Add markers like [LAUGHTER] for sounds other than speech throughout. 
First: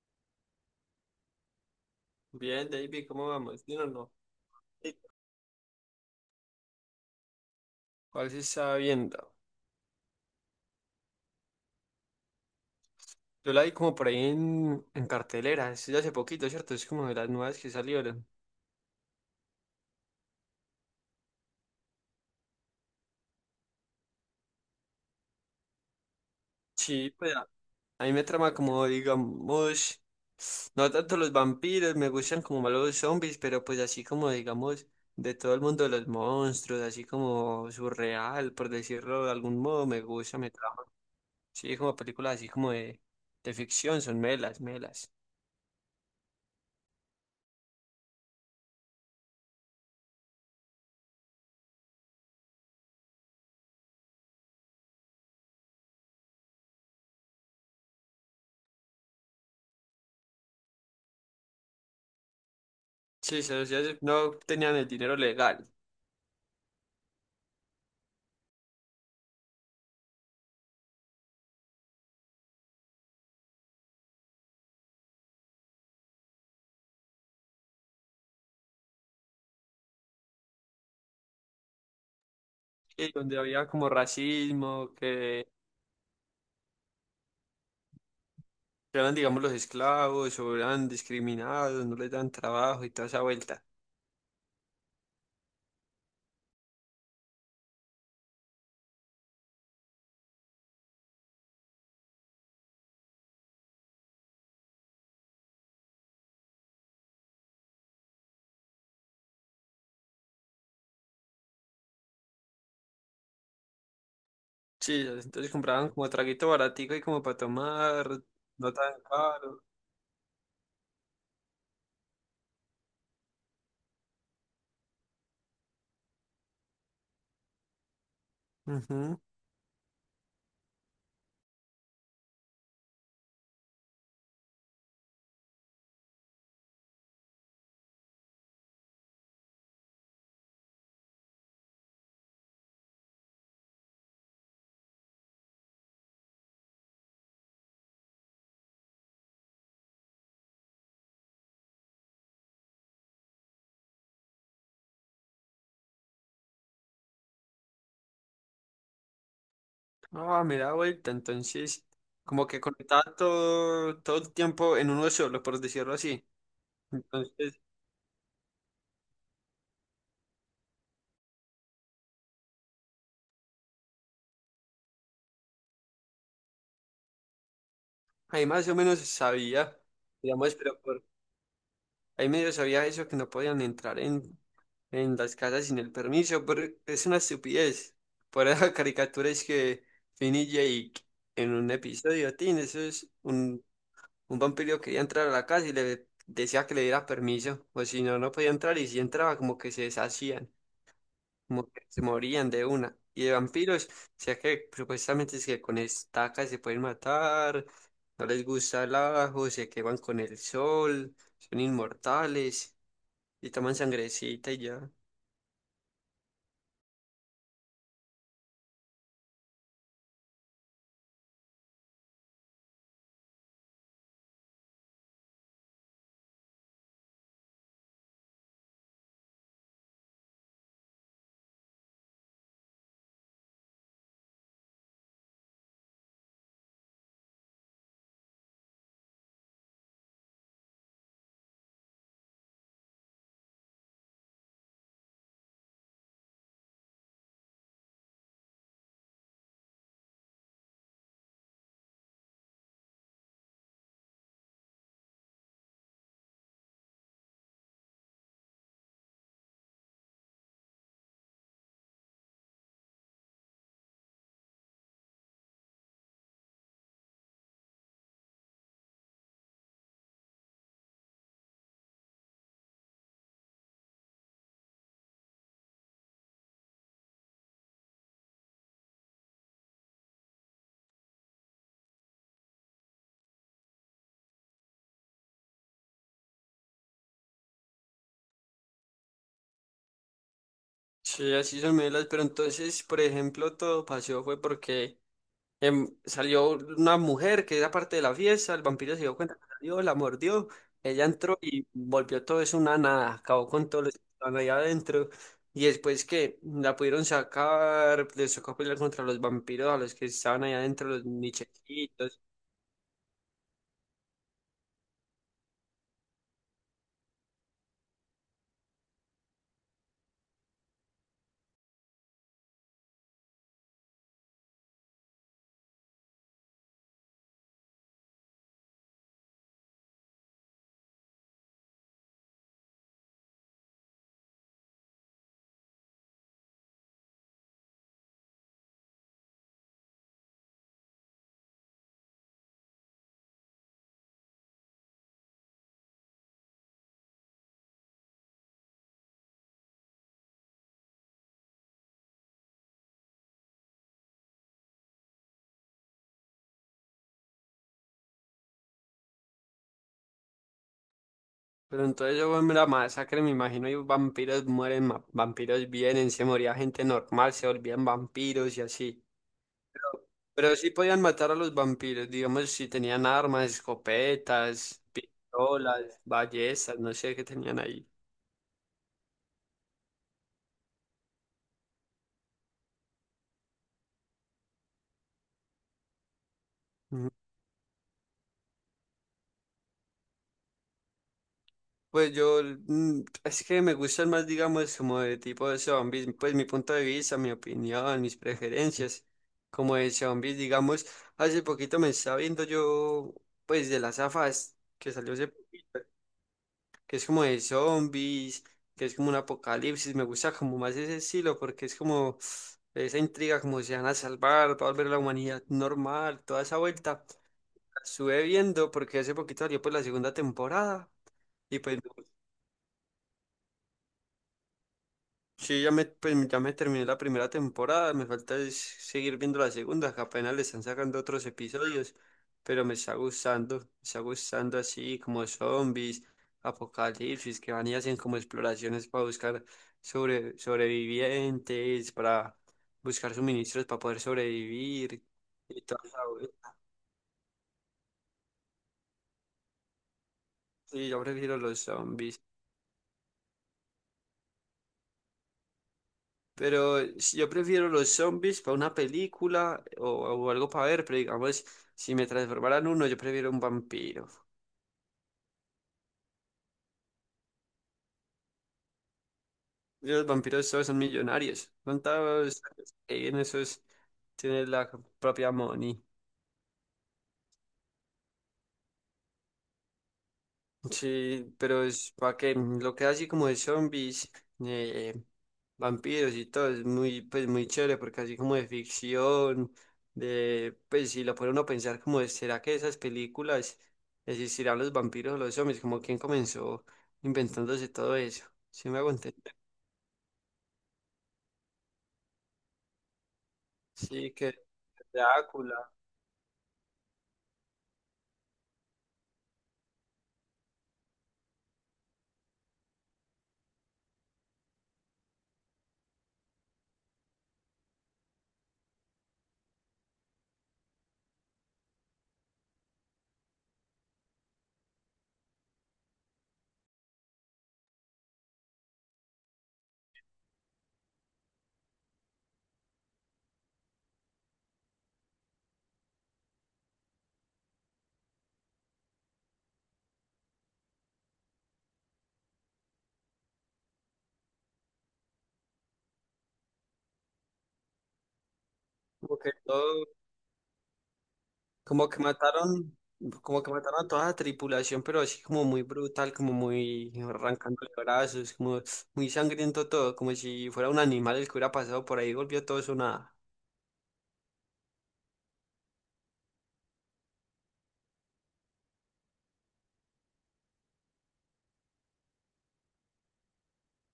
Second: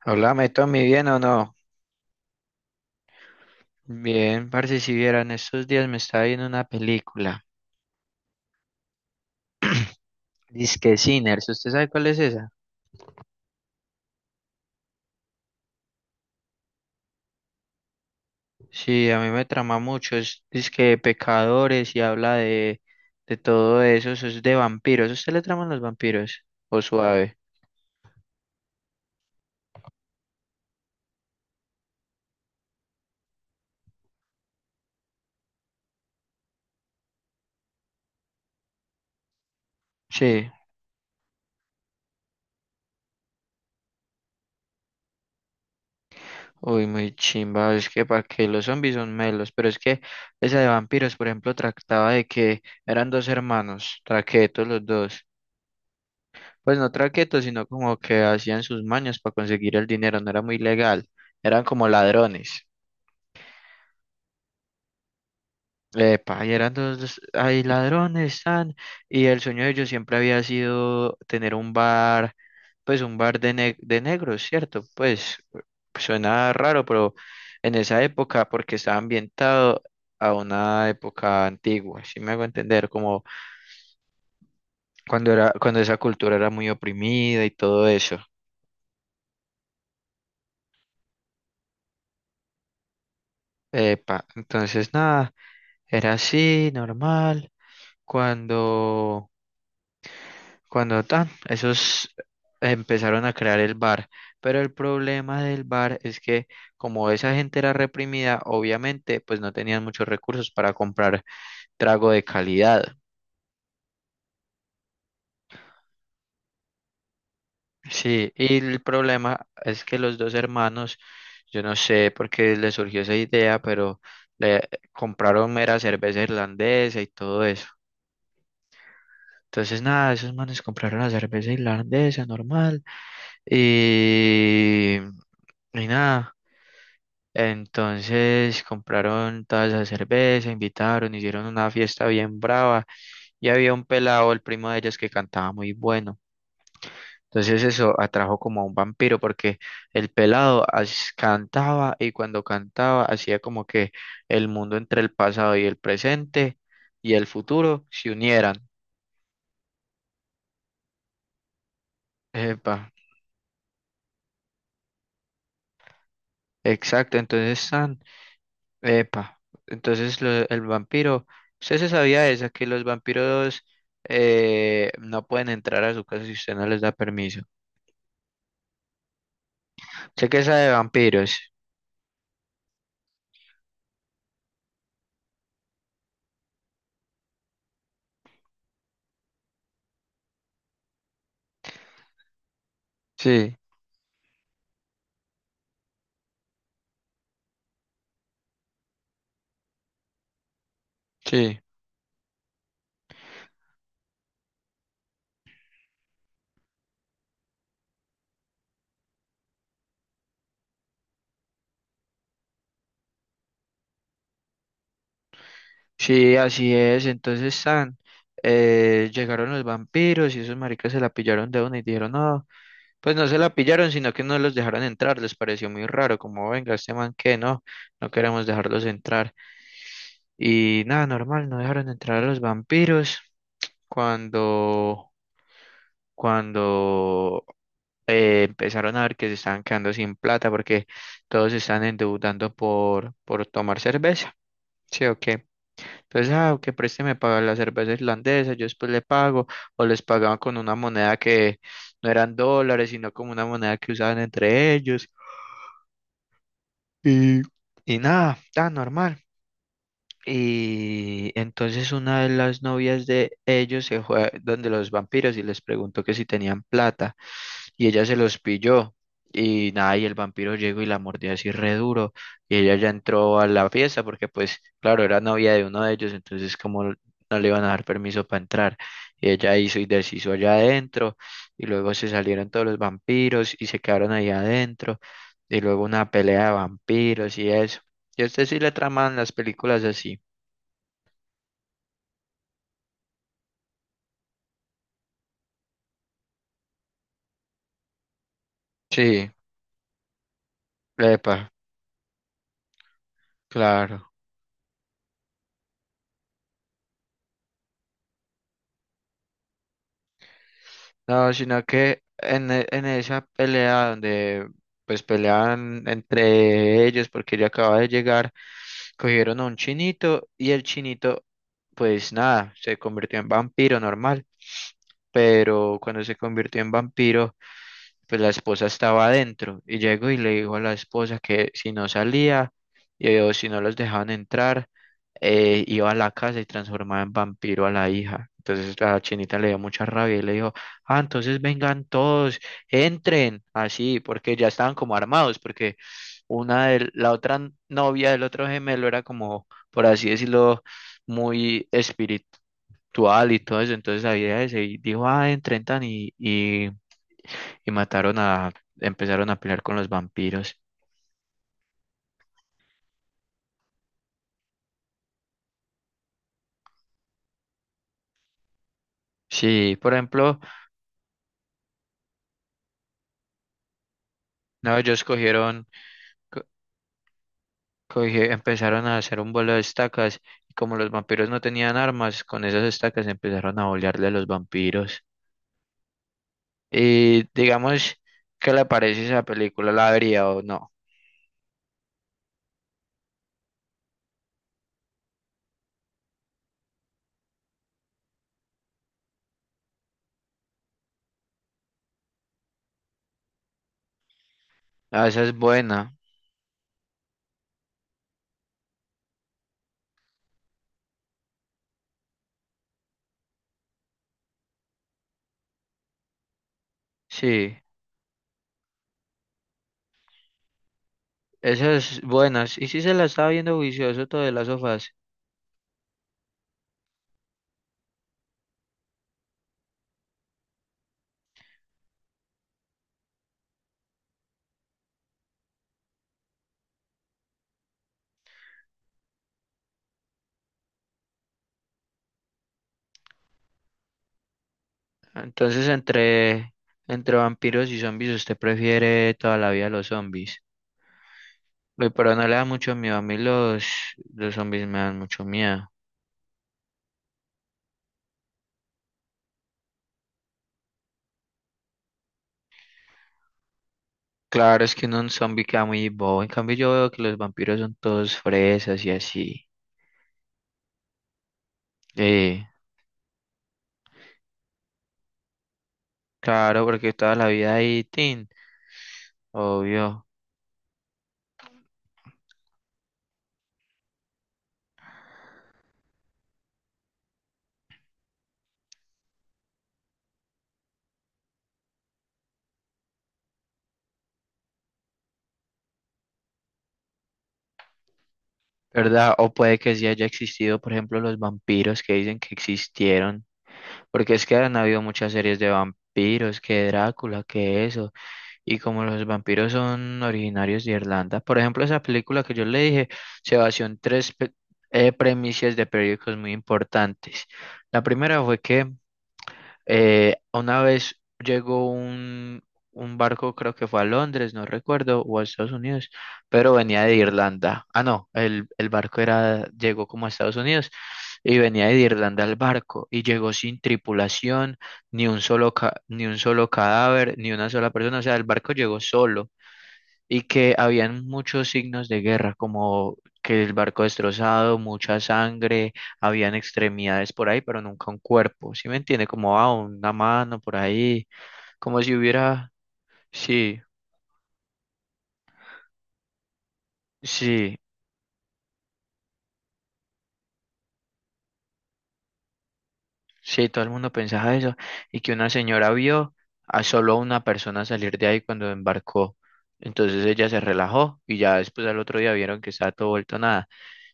Háblame, Tommy, ¿bien o no? Bien, David, ¿cómo vamos? ¿Bien o no? Bien, parce, si Sí. vieran, estos días me estaba viendo una película. ¿Cuál se está viendo? Disque Sinners, ¿usted sabe cuál es esa? Yo la vi como por ahí en cartelera, es de hace poquito, ¿cierto? Es como de las nuevas que salieron. Sí, a mí me trama mucho, es disque pecadores y habla de todo eso, eso es de vampiros. ¿A ¿Usted le traman los vampiros? ¿O Sí, pues suave? a mí me trama como, digamos, no tanto los vampiros, me gustan como más los zombies, pero pues así como, digamos, de todo el mundo de los monstruos, así como surreal, por decirlo de algún modo, me gusta, Sí, me trama. Sí, como películas así como de ficción, son melas, melas. uy, muy chimba, es que para que los zombies son melos, pero es que esa de vampiros, por ejemplo, trataba de que eran dos hermanos, traquetos los dos. Pues no traquetos, sino como que hacían sus mañas para conseguir el dinero, no era muy legal, eran como ladrones. Sí, se los- ya se- no tenían el dinero legal. Epa, y eran dos, hay ladrones, tan, y el sueño de ellos siempre había sido tener un bar, pues un bar de negros, ¿cierto? Pues suena raro, pero en esa época, porque estaba ambientado a una época antigua, si me hago entender, Sí, como donde había como racismo, que cuando esa cultura era muy oprimida y todo eso. eran, digamos, los esclavos o eran discriminados, no les dan trabajo y toda esa vuelta. Epa, entonces nada. Era así, normal. Cuando, cuando tan, esos empezaron a crear el bar. Pero el problema del bar es que como esa gente era reprimida, obviamente, pues no tenían muchos recursos para comprar trago de calidad. Sí, entonces compraban como traguito baratico y como para tomar, Sí, y no el tan problema caro. es que los dos hermanos, yo no sé por qué les surgió esa idea, pero le compraron mera cerveza irlandesa y todo eso. Ujú. Entonces, nada, esos manes compraron la cerveza irlandesa normal. Y, y nada, entonces compraron toda esa cerveza, invitaron, hicieron una fiesta bien brava y había un pelado, el primo de ellos, que cantaba muy bueno. Entonces eso atrajo como a un vampiro porque el pelado cantaba, y cuando cantaba hacía como que el mundo entre el pasado y el presente y el futuro se unieran. Ah, me da vuelta, entonces como que Epa, conectaba todo, todo el tiempo en uno solo, por decirlo así. exacto. Entonces, entonces... tan, Epa, entonces lo- El vampiro, usted se sabía esa, que los vampiros no pueden entrar a su casa si usted no les da permiso. ahí más o menos sabía, Sé que digamos, esa de vampiros. ahí medio sabía eso que no podían entrar en las casas sin el permiso, pero es una estupidez. Por esas caricaturas [LAUGHS] que Finn y Jake en un episodio, Tin, eso es Sí, un vampiro quería entrar a la casa y le decía que le diera permiso, o si no, no podía entrar y si entraba como que se deshacían, sí. como que se morían de una. Y de vampiros, o sea que supuestamente es que con estacas se pueden matar, no les gusta el ajo, se queman con el sol, son inmortales y toman sangrecita y ya. Sí, así es. Llegaron los vampiros y esos maricas se la pillaron de una y dijeron, no, pues no se la pillaron, sino que no los dejaron entrar. Les pareció muy raro, como, venga, este man que no, no queremos dejarlos entrar. Y nada, normal, no dejaron entrar a los vampiros cuando... cuando empezaron a ver que se estaban quedando sin plata porque todos se están endeudando por tomar cerveza. Sí, ok. Entonces, ah, que présteme para la cerveza irlandesa, yo después le pago, o les pagaban con una moneda que no eran dólares, sino como una moneda que usaban entre ellos. Y, y nada, tan normal. Y entonces una de las novias de ellos se fue donde los vampiros y les preguntó que si tenían plata. Y ella se los pilló. Y nada, y el vampiro llegó y la mordió así re duro. Y ella ya entró a la fiesta porque pues, claro, era novia de uno de ellos, entonces como no le iban a dar permiso para entrar. Y ella hizo y deshizo allá adentro. Y luego se salieron todos los vampiros y se quedaron ahí adentro. Y luego una pelea de vampiros y eso. Yo a usted sí le traman las películas así. Sí, así son melas, pero entonces, por ejemplo, todo pasó fue porque salió una mujer que era parte de la fiesta, el vampiro se dio Sí, cuenta que salió, la mordió, ella epa, entró y volvió todo eso una nada, acabó con todo lo que claro. estaban ahí adentro, y después que la pudieron sacar, les tocó pelear contra los vampiros, a los que estaban ahí adentro, los No, sino que nichecitos, en esa pelea donde pues peleaban entre ellos porque ella acaba de llegar, cogieron a un chinito y el chinito pues nada, se convirtió en vampiro normal. Pero cuando se convirtió en vampiro, pues la esposa estaba adentro y llegó y le dijo a la esposa que si no salía, o si no los dejaban entrar, iba a la casa y transformaba en vampiro a la hija. Entonces la chinita le dio mucha rabia y le dijo, ah, entonces vengan todos, entren, así, porque ya estaban como armados, porque una de la otra novia del otro gemelo era como, por así decirlo, muy espiritual y todo eso, entonces había ese y dijo, ah, entren tan y mataron a, empezaron a pelear con los vampiros. pero entonces eso fue la masacre, me imagino, y vampiros mueren, vampiros vienen, se moría gente normal, se volvían vampiros y así. Sí, por ejemplo, Pero sí podían matar a los vampiros, digamos, si tenían armas, no, escopetas, ellos pistolas, co- ballestas, no sé qué tenían ahí. Empezaron a hacer un vuelo de estacas, y como los vampiros no tenían armas, con esas estacas empezaron a bolearle a los vampiros. Ujú. Y digamos, ¿qué le parece esa película? ¿La vería o no? Pues yo, es que me gustan más, digamos, como de tipo de zombies, pues mi punto de vista, mi opinión, mis preferencias, como de zombies, digamos, hace poquito me estaba viendo yo, pues de las afas que Ah, salió esa hace es poquito, buena, que es como de zombies, que es como un apocalipsis. Me gusta como más ese estilo porque es como esa intriga, como se van a salvar, va a volver la humanidad normal, toda esa vuelta. sí, La estuve viendo porque hace poquito salió pues la segunda temporada y pues esas buenas. Y sí, sí se la estaba viendo vicioso todo de las sofás. sí, ya me, pues, ya me terminé la primera temporada, me falta es seguir viendo la segunda, que apenas le están sacando otros episodios, pero me está gustando así como zombies, apocalipsis, que van y hacen como exploraciones para buscar sobrevivientes, para buscar suministros para poder sobrevivir y Entonces, toda esa entre, vuelta. entre vampiros y zombies, ¿usted prefiere toda la vida los zombies? Sí, yo prefiero los Pero zombies. no le da mucho miedo. A mí los zombies me dan mucho miedo. Pero si yo prefiero los zombies para una película o algo para ver, pero digamos, si me transformaran uno, yo prefiero un vampiro. Claro, es que uno un zombie queda muy bobo. En cambio, yo veo que los vampiros son todos fresas y así. Y los vampiros todos son millonarios. Son todos Eh, en esos tienen la propia money. claro, porque toda la vida hay tin, obvio. Sí, pero es para que ujú, lo que así como de zombies, eh, eh, vampiros y todo, es muy, pues muy chévere porque así como de ficción, pues si lo pone uno a pensar como de, ¿será que esas películas existirán los vampiros o los zombies? Como quién comenzó inventándose todo eso, ¿sí me hago ¿Verdad? O entender? puede que sí haya existido, por ejemplo, los vampiros que dicen que existieron. Sí, Porque es que que han habido muchas series de Drácula, vampiros, que Drácula, que eso. Y como los vampiros son originarios de Irlanda, por ejemplo, esa película que yo le dije se basó en tres premisas de periódicos muy importantes. La primera fue que una vez llegó un barco, creo que fue a Londres, no recuerdo, o a Estados Unidos, pero venía de Irlanda. Ah, no, el barco era, llegó como a Estados Unidos y venía de Irlanda el barco y llegó sin tripulación, ni un solo cadáver, ni una sola persona. O sea, el barco llegó solo y que habían muchos signos de guerra, como que el barco destrozado, mucha sangre, habían extremidades por ahí, pero nunca un cuerpo, ¿sí me entiende? como que Como ah, todo. una mano por ahí, como Como si que hubiera... mataron, como que Sí, mataron a toda la tripulación, pero así como muy brutal, como muy sí, arrancándole brazos, como muy sangriento todo, como si fuera un animal el que hubiera pasado por ahí y volvió todo eso nada. sí, todo el mundo pensaba eso, y que una señora vio a solo una persona salir de ahí cuando embarcó. Entonces ella se relajó y ya después al otro día vieron que estaba todo vuelto nada.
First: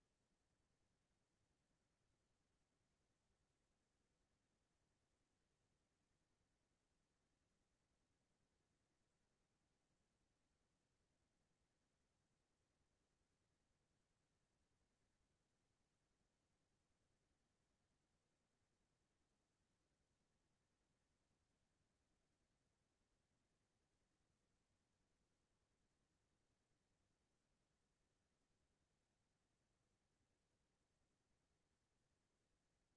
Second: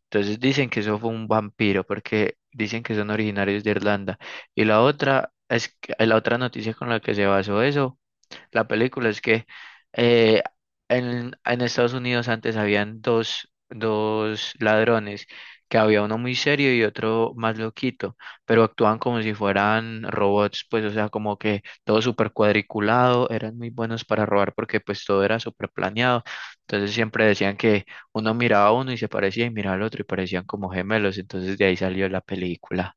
Entonces dicen que eso fue un vampiro porque dicen que son originarios de Irlanda. Y la otra noticia con la que se basó eso la película es que eh, en Estados Unidos antes habían dos ladrones, que había uno muy serio y otro más loquito, pero actuaban como si fueran robots, pues o sea, como que todo súper cuadriculado, eran muy buenos para robar porque pues todo era súper planeado, entonces siempre decían que uno miraba a uno y se parecía y miraba al otro y parecían como gemelos, entonces de ahí salió la película.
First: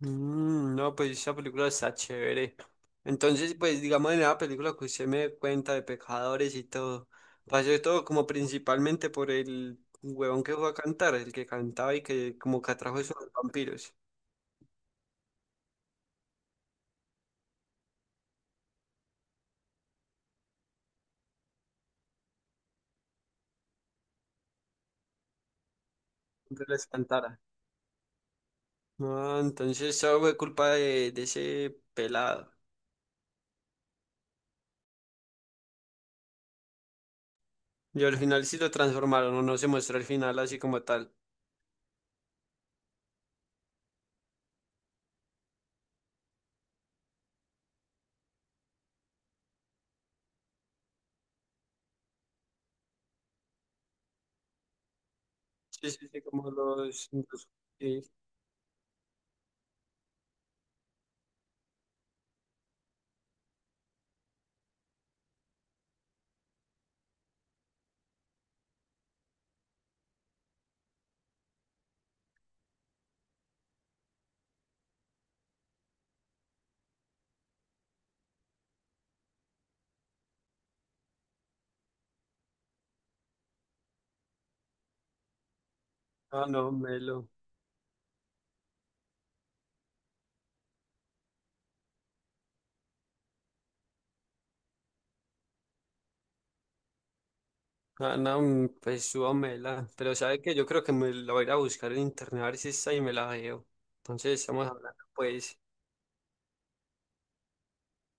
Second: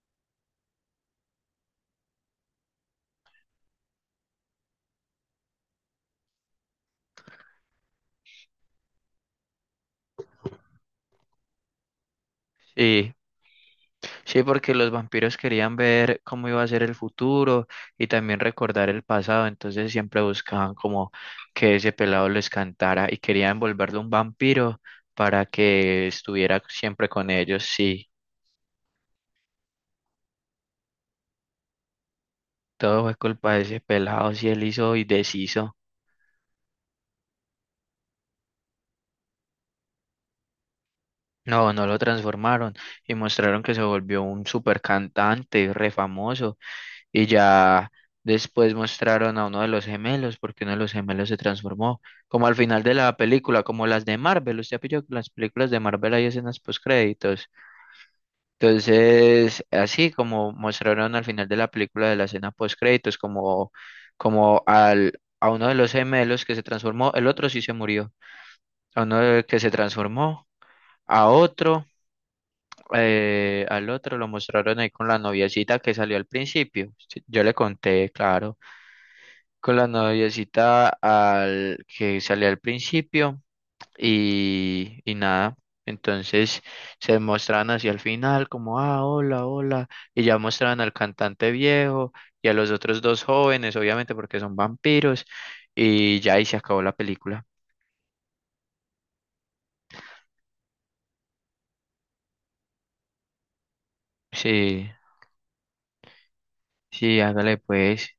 Mm, no, pues esa película está chévere. Entonces, pues digamos en la película que usted me dé cuenta de pecadores y todo, pasó todo como principalmente por el huevón que fue a cantar, el que cantaba y que como que atrajo Sí. eso a los vampiros, Sí, porque los vampiros querían ver cómo iba a ser el futuro y también recordar el pasado, entonces siempre buscaban como que ese pelado les cantara y querían volverlo un vampiro para que estuviera que les siempre con cantara. ellos. Sí, Ah, entonces eso fue culpa de ese pelado. todo fue culpa de ese pelado, si él hizo y deshizo. Y al final sí lo transformaron, o no se muestra el final así como tal. No, no lo transformaron y mostraron que se volvió un super cantante, re famoso. Y ya después mostraron a uno de los gemelos, porque uno de los gemelos se transformó, como al final de la película, como las de Marvel. Usted pilló que las películas de Sí, sí, Marvel sí, hay como escenas los... postcréditos. sí. Entonces, así como mostraron al final de la película de la escena postcréditos, como, como al, a uno de los gemelos que se transformó, el otro sí se murió, a uno de- que se transformó, a otro. Al otro lo mostraron ahí con la noviecita que salió al principio. Sí, yo le conté, claro. Con la noviecita al que salía al principio y nada. Ah, Entonces no, se melo. mostraban hacia el final como, ah, hola, hola. Y ya mostraban al cantante viejo y a los otros dos jóvenes, obviamente porque son vampiros. Y ya ahí se acabó la película. Ah, no, pues súbamela. Pero sabe que yo creo que me la voy a ir a buscar en internet a ver si está y me la veo. Entonces estamos Sí, hablando, pues. sí, hágale pues.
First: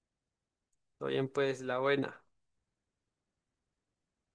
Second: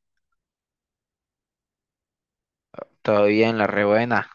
Todo bien, pues, la buena. Todavía en la rebuena.